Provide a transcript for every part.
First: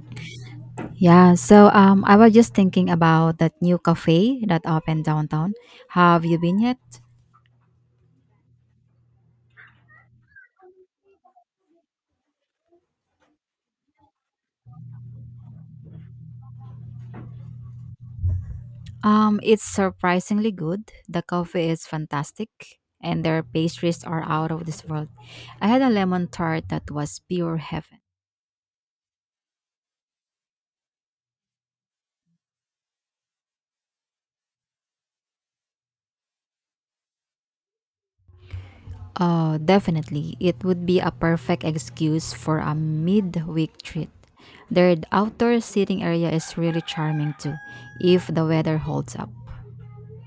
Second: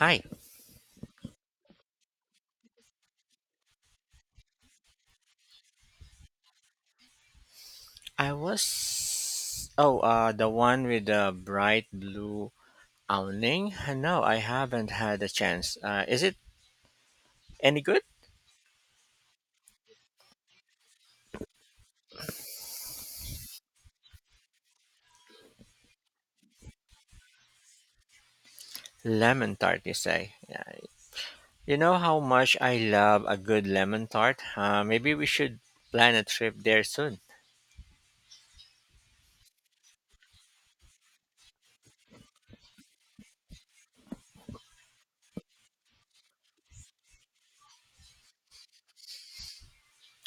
Hi, Yeah, so I was just thinking about that new cafe that opened downtown. Have you been yet? I was. Oh, the one with the bright blue awning? No, I haven't had a chance. Is it any good? It's surprisingly good. The coffee is fantastic, and their pastries are out of this world. I had a lemon tart that was pure heaven. Lemon tart, you say? Yeah. You know how much I love a good lemon tart? Maybe we should plan a trip there soon. Oh, definitely. It would be a perfect excuse for a midweek treat. Their outdoor seating area is really charming too, if the weather holds up.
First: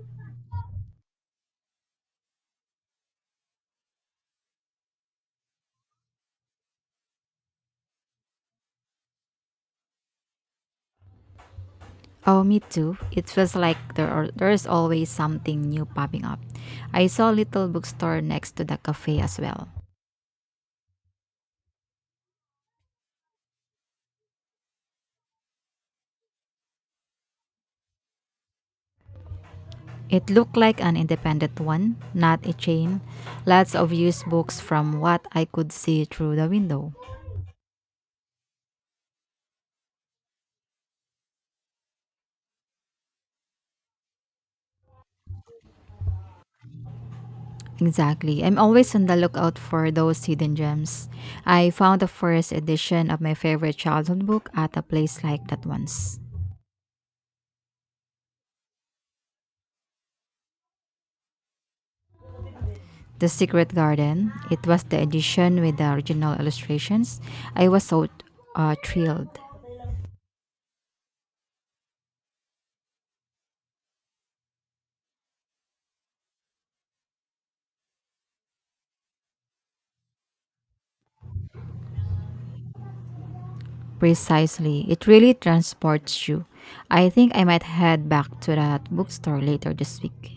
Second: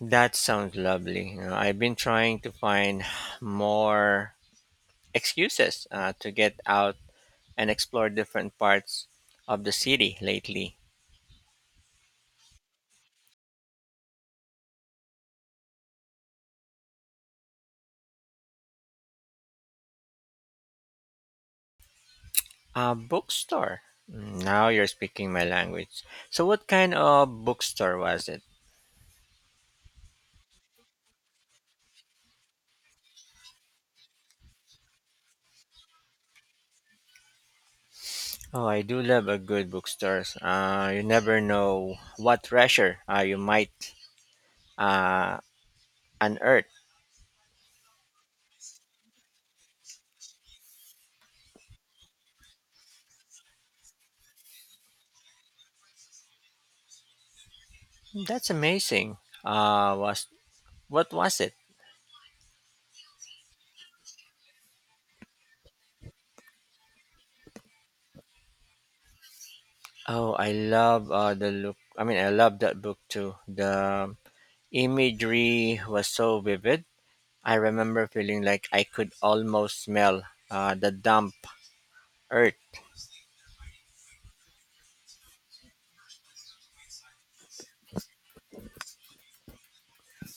That sounds lovely. You know, I've been trying to find more excuses to get out and explore different parts of the city lately. Oh, me too. It feels like there's always something new popping up. I saw a little bookstore next to the cafe as well. A bookstore. Mm, now you're speaking my language. So, what kind of bookstore was it? It looked like an independent one, not a chain. Lots of used books from what I could see through the window. Oh, I do love a good bookstore. You never know what treasure you might uh, unearth. Exactly. I'm always on the lookout for those hidden gems. I found the first edition of my favorite childhood book at a place like that once. That's amazing. Was what was it? The Secret Garden. It was the edition with the original illustrations. I was so thrilled. Oh, I love the look. I mean, I love that book too. The imagery was so vivid. I remember feeling like I could almost smell the damp earth. Precisely. It really transports you. I think I might head back to that bookstore later this week.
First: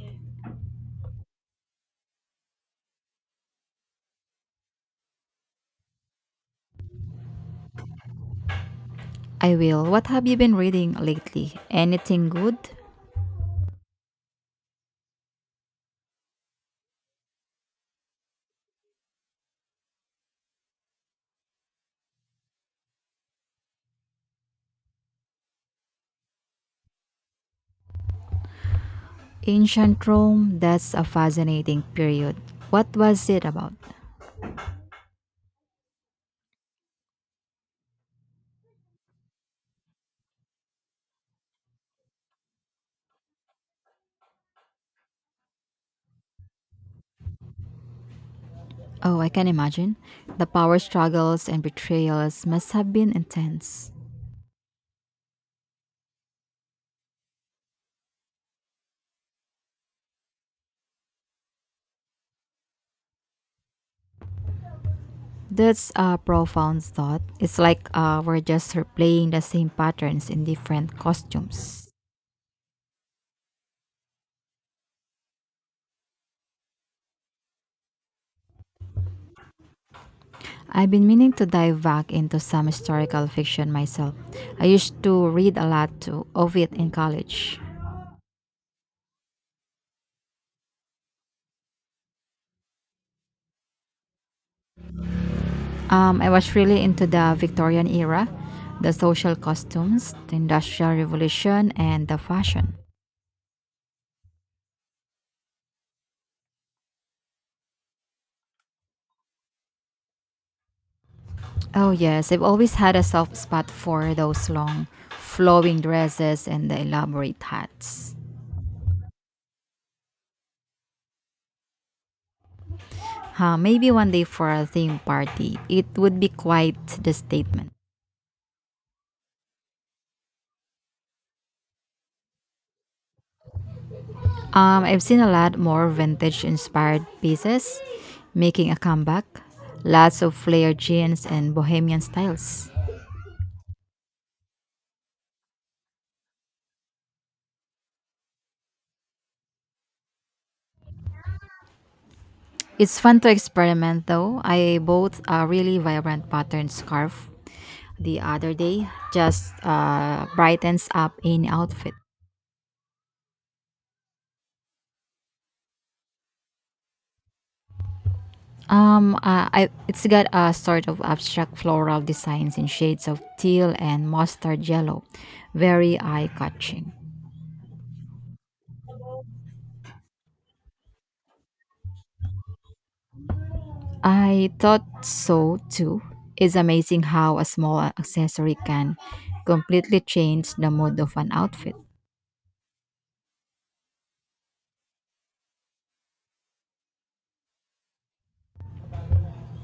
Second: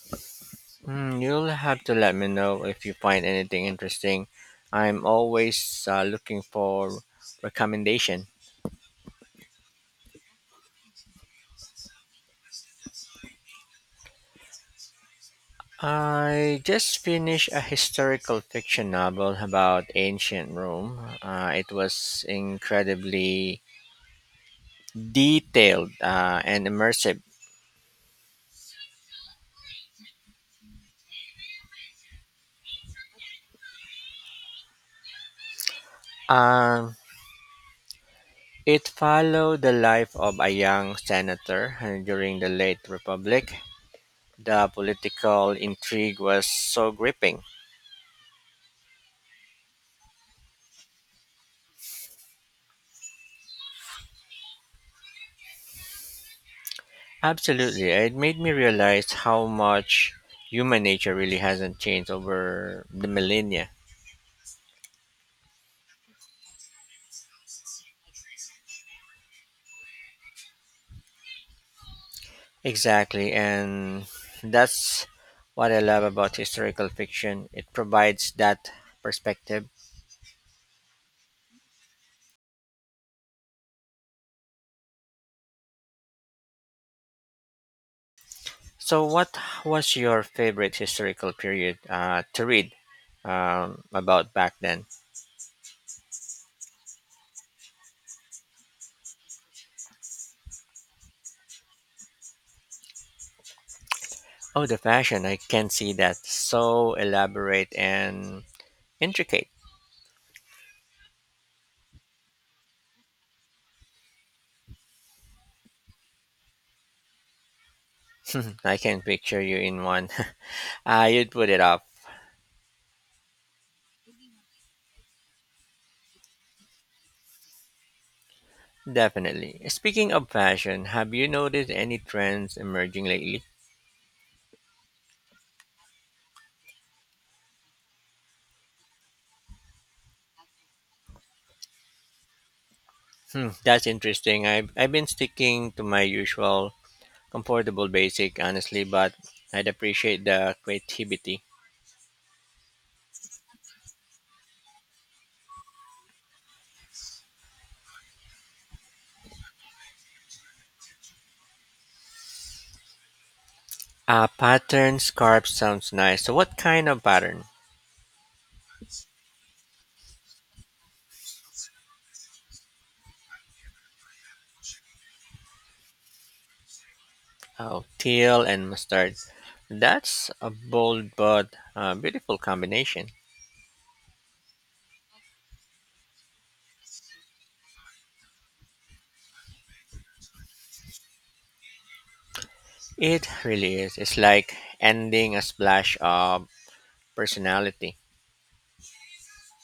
Mm, you'll have to let me know if you find anything interesting. I'm always looking for recommendation. I will. What have you been reading lately? Anything good? I just finished a historical fiction novel about ancient Rome. It was incredibly detailed and immersive. Ancient Rome, that's a fascinating period. What was it about? Um, it followed the life of a young senator during the late Republic. The political intrigue was so gripping. Oh, I can imagine. The power struggles and betrayals must have been intense. Absolutely. It made me realize how much human nature really hasn't changed over the millennia. That's a profound thought. It's like we're just replaying the same patterns in different costumes. Exactly. And that's what I love about historical fiction. It provides that perspective. I've been meaning to dive back into some historical fiction myself. I used to read a lot of it in college. So, what was your favorite historical period to read about back then? I was really into the Victorian era, the social costumes, the Industrial Revolution, and the fashion. Oh, the fashion. I can see that. So elaborate and intricate. Oh, yes, I've always had a soft spot for those long, flowing dresses and the elaborate hats. I can picture you in one. Ah, you'd put it up. Huh, maybe one day for a theme party, it would be quite the statement. Definitely. Speaking of fashion, have you noticed any trends emerging lately? I've seen a lot more vintage inspired pieces making a comeback. Lots of flared jeans and bohemian styles. Hmm, that's interesting. I've been sticking to my usual comfortable basic, honestly, but I'd appreciate the creativity. It's fun to experiment though. I bought a really vibrant pattern scarf the other day. Just brightens up any outfit. Pattern scarf sounds nice. So, what kind of pattern? It's got a sort of abstract floral designs in shades of teal and mustard yellow. Very eye catching. Oh, teal and mustard. That's a bold but beautiful combination. I thought so too. It's amazing how a small accessory can completely change the mood of an outfit. It really is. It's like ending a splash of personality.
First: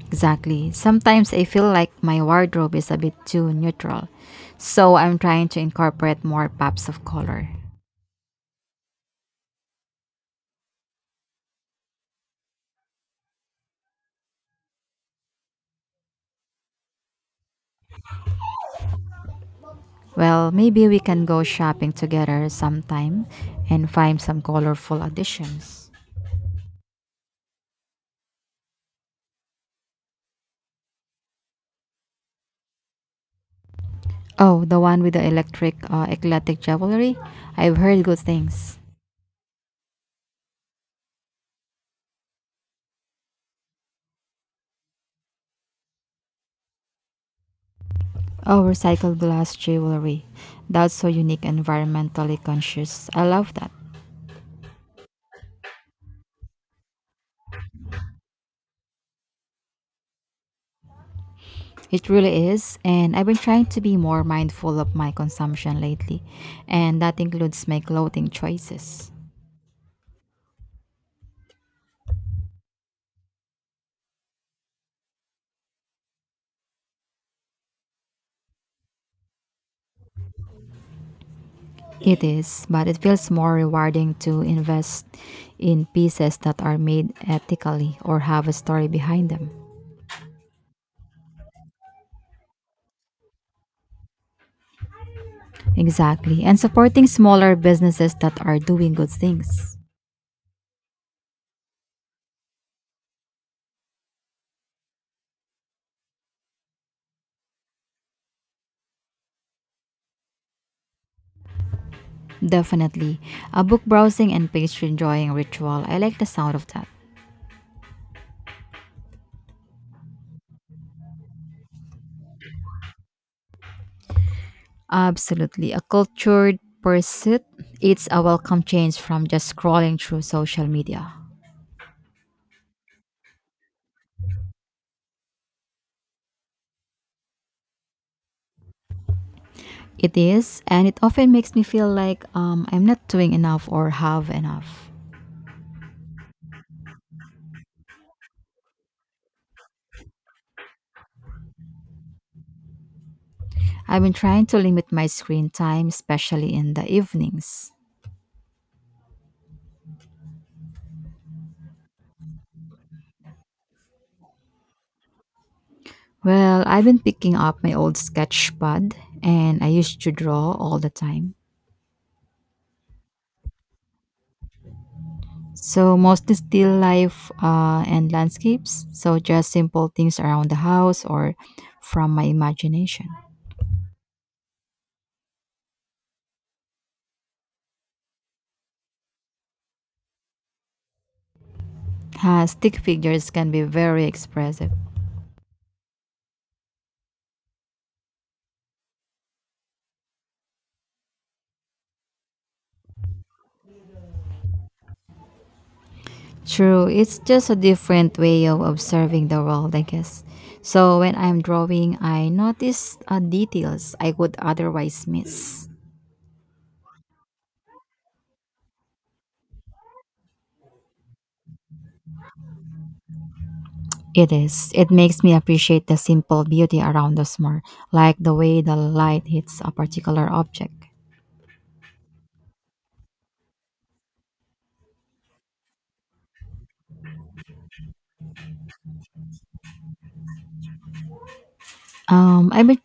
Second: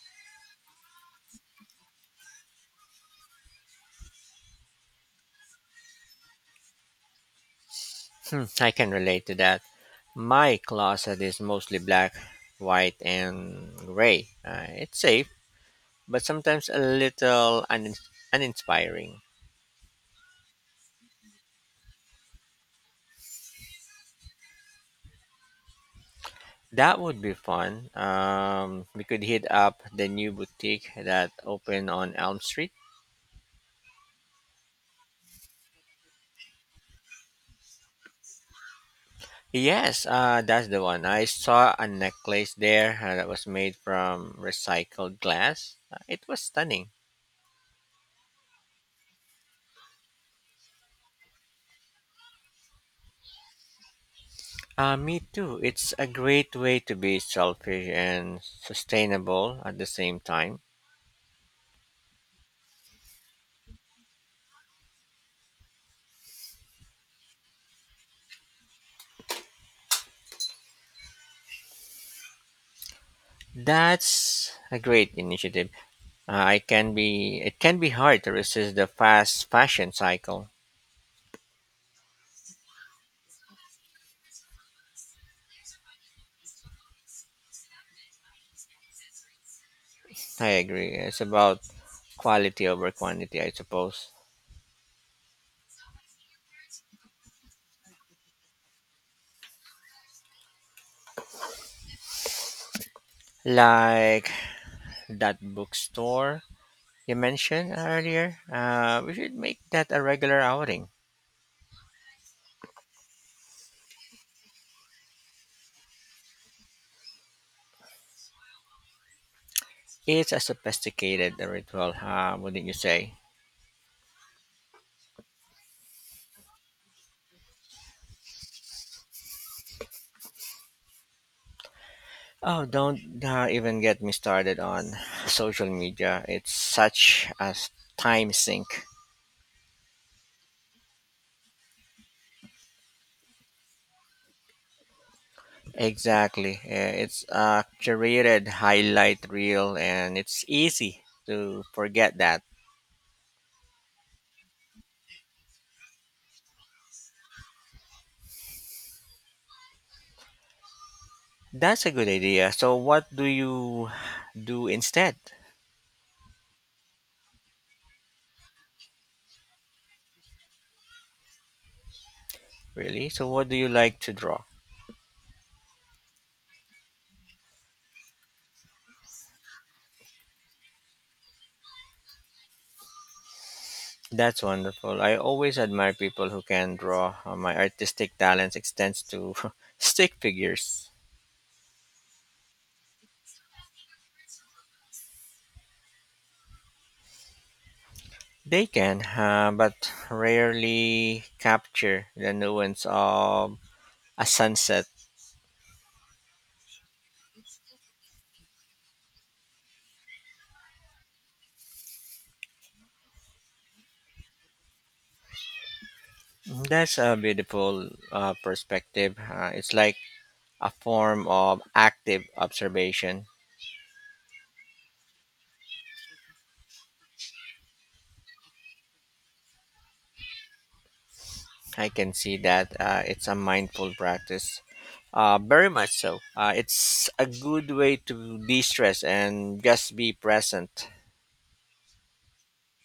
Exactly. Sometimes I feel like my wardrobe is a bit too neutral, so I'm trying to incorporate more pops of color. Hmm, I can relate to that. My closet is mostly black, white, and gray. It's safe, but sometimes a little uninspiring. Well, maybe we can go shopping together sometime and find some colorful additions. That would be fun. We could hit up the new boutique that opened on Elm Street. Oh, the one with the electric eclectic jewelry? I've heard good things. Yes, that's the one. I saw a necklace there that was made from recycled glass. It was stunning. Oh, recycled glass jewelry. That's so unique and environmentally conscious. I love that. Me too. It's a great way to be selfish and sustainable at the same time. It really is, and I've been trying to be more mindful of my consumption lately, and that includes my clothing choices. That's a great initiative. I can be it can be hard to resist the fast fashion cycle. It is, but it feels more rewarding to invest in pieces that are made ethically or have a story behind them. I agree. It's about quality over quantity, I suppose. Exactly, and supporting smaller businesses that are doing good things. Like that bookstore you mentioned earlier. We should make that a regular outing. Definitely. A book browsing and page enjoying ritual. I like the sound of that. It's a sophisticated ritual, wouldn't you say? Absolutely. A cultured pursuit, it's a welcome change from just scrolling through social media. Oh, don't even get me started on social media. It's such a time sink. It is, and it often makes me feel like I'm not doing enough or have enough. Exactly. Yeah, it's a curated highlight reel and it's easy to forget that. I've been trying to limit my screen time, especially in the evenings. That's a good idea. So what do you do instead? Well, I've been picking up my old sketch pad, and I used to draw all the time. Really? So what do you like to draw? So, mostly still life and landscapes. So, just simple things around the house or from my imagination. That's wonderful. I always admire people who can draw. My artistic talents extends to stick figures. Ah, stick figures can be very expressive. They can, but rarely capture the nuance of a sunset. True, it's just a different way of observing the world, I guess. So when I'm drawing, I notice details I would otherwise miss. That's a beautiful perspective. It's like a form of active observation. It is. It makes me appreciate the simple beauty around us more, like the way the light hits a particular object. I can see that it's a mindful practice. Very much so. It's a good way to de stress and just be present. I bet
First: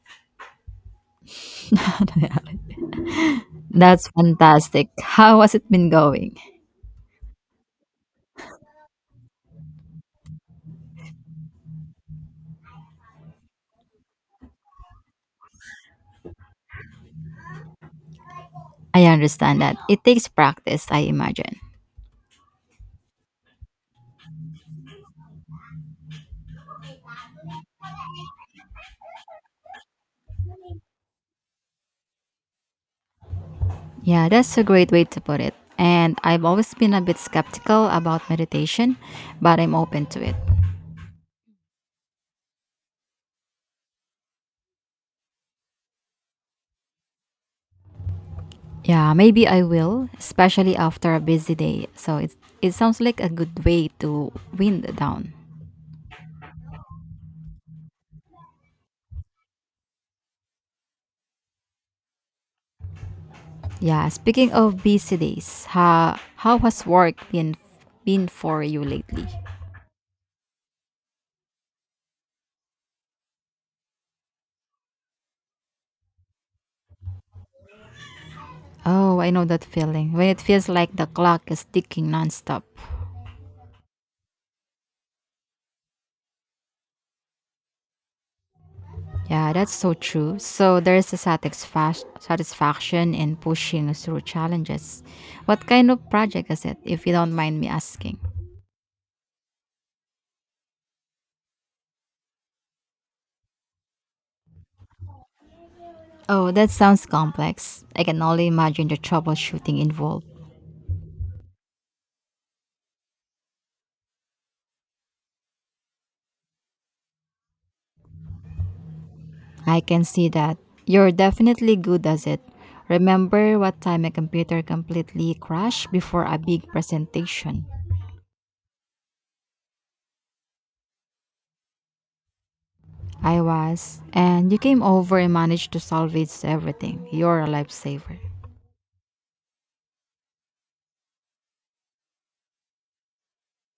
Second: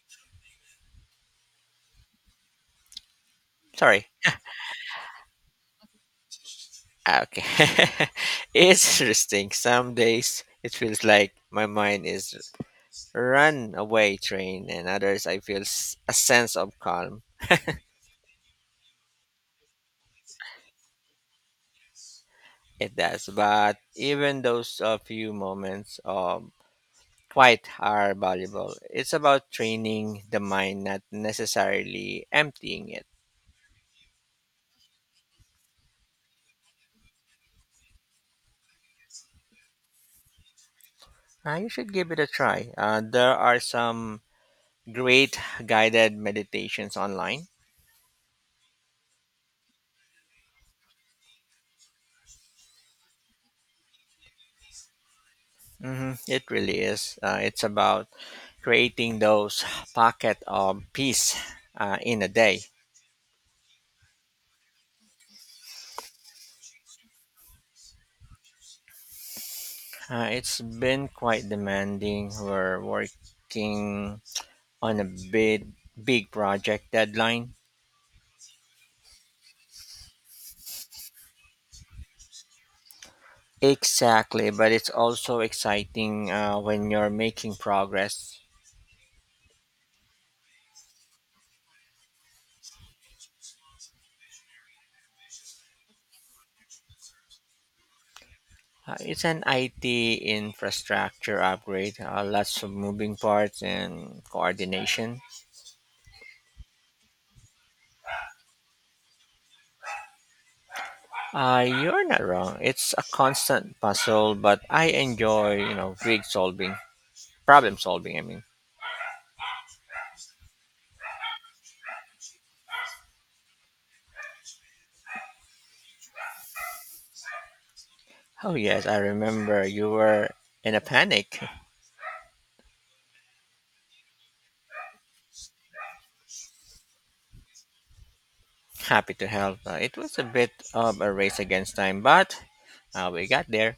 Sorry. that's fantastic. How has it been going? Ah, okay. It's interesting. Some days it feels like my mind is runaway train, and others I feel a sense of calm. I understand that it takes practice, I imagine. It does. But even those few moments of quite are valuable. It's about training the mind, not necessarily emptying it. Yeah, that's a great way to put it. And I've always been a bit skeptical about meditation, but I'm open to it. You should give it a try. There are some great guided meditations online. Yeah, maybe I will, especially after a busy day. So it sounds like a good way to wind down. Hmm, it really is. It's about creating those pocket of peace in a day. Yeah, speaking of busy days, how has work been for you lately? It's been quite demanding. We're working on a big project deadline. Oh, I know that feeling when it feels like the clock is ticking nonstop. Exactly, but it's also exciting when you're making progress. Yeah, that's so true. So there's a satisfaction in pushing through challenges. What kind of project is it, if you don't mind me asking? It's an IT infrastructure upgrade, lots of moving parts and coordination. Oh, that sounds complex. I can only imagine the troubleshooting involved. You're not wrong. It's a constant puzzle, but I enjoy, you know, problem solving. I can see that. You're definitely good at it. Remember what time a computer completely crashed before a big presentation? Oh yes, I remember you were in a panic. I was. And you came over and managed to salvage everything. You're a lifesaver. Happy to help. It was a bit of a race against time, but we got there.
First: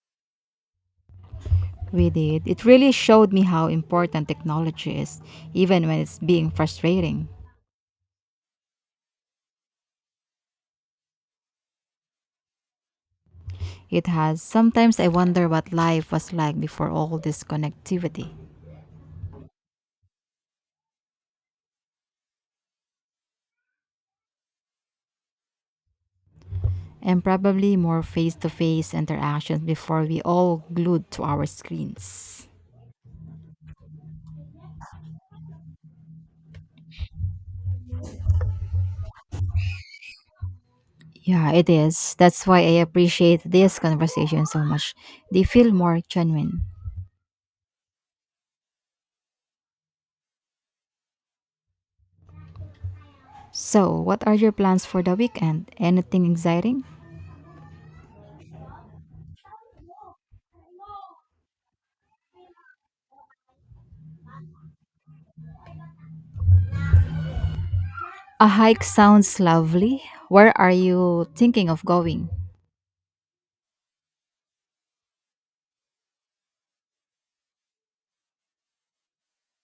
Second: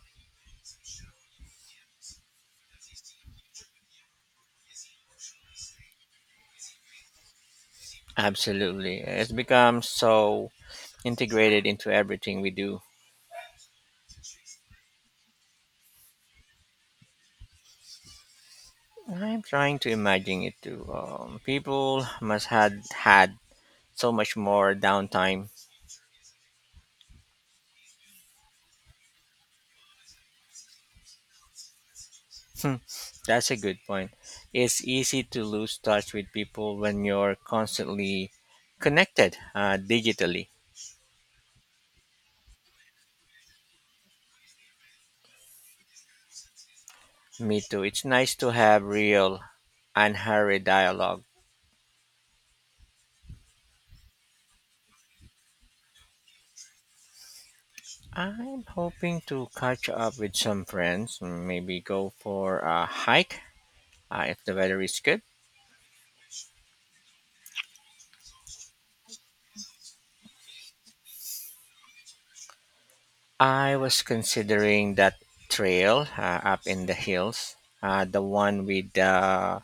We did. It really showed me how important technology is, even when it's being frustrating. Absolutely. It's become so integrated into everything we do. It has. Sometimes I wonder what life was like before all this connectivity, I'm trying to imagine it too. People must had so much more downtime. and probably more face to face interactions before we all glued to our screens. Hmm, that's a good point. It's easy to lose touch with people when you're constantly connected digitally. Yeah, it is. That's why I appreciate this conversation so much. They feel more genuine. Me too. It's nice to have real, unhurried dialogue. So, what are your plans for the weekend? Anything exciting? I'm hoping to catch up with some friends. Maybe go for a hike if the weather is good. A hike sounds lovely. Where are you thinking of going? I was considering that trail up in the hills, the one with the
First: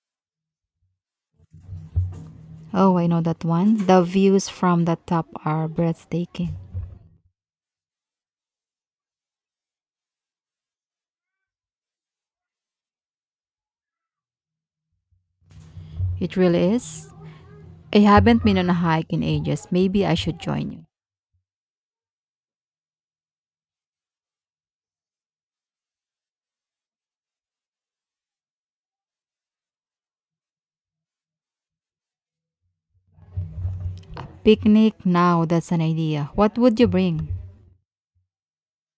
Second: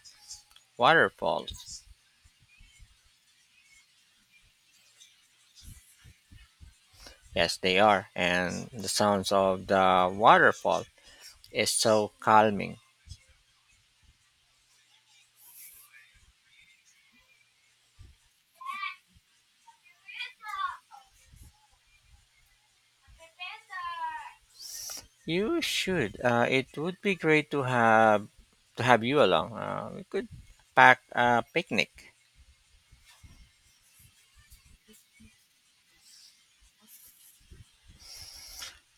waterfalls. Oh, I know that one. The views from the top are breathtaking. Yes, they are, and the sounds of the waterfall is so calming. It really is. I haven't been on a hike in ages. Maybe I should join you. You should. It would be great to have you along. We could pack a picnic. Picnic now, that's an idea. What would you bring?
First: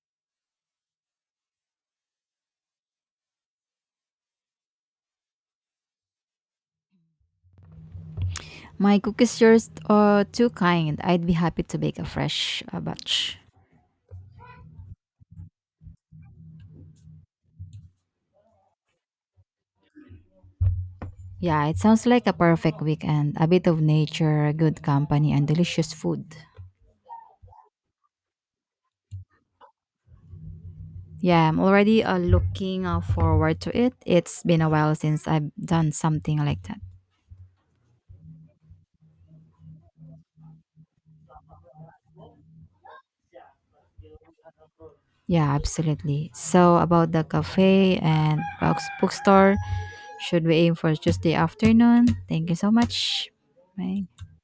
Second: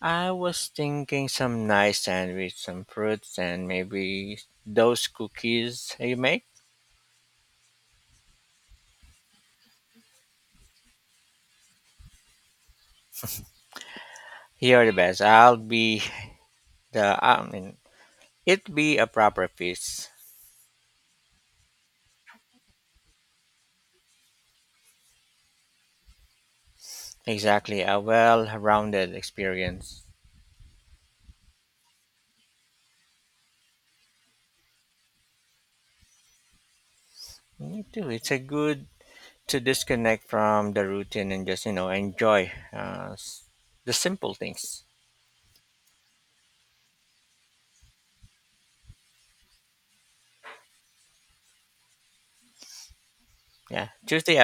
I was thinking some nice sandwich, some fruits, and maybe those cookies you make. My cookies are too kind. I'd be happy to bake a fresh batch. You are the best. I'll be the. I mean, It be a proper feast. Yeah, it sounds like a perfect weekend. A bit of nature, good company, and delicious food. Exactly, a well-rounded experience. Yeah, I'm already looking forward to it. It's been a while since I've done something like that. Me too. It's a good to disconnect from the routine and just you know enjoy the simple things. Yeah, absolutely. So about the cafe and box bookstore, should we aim for Tuesday afternoon? Thank you so much. Yeah, Bye. Tuesday.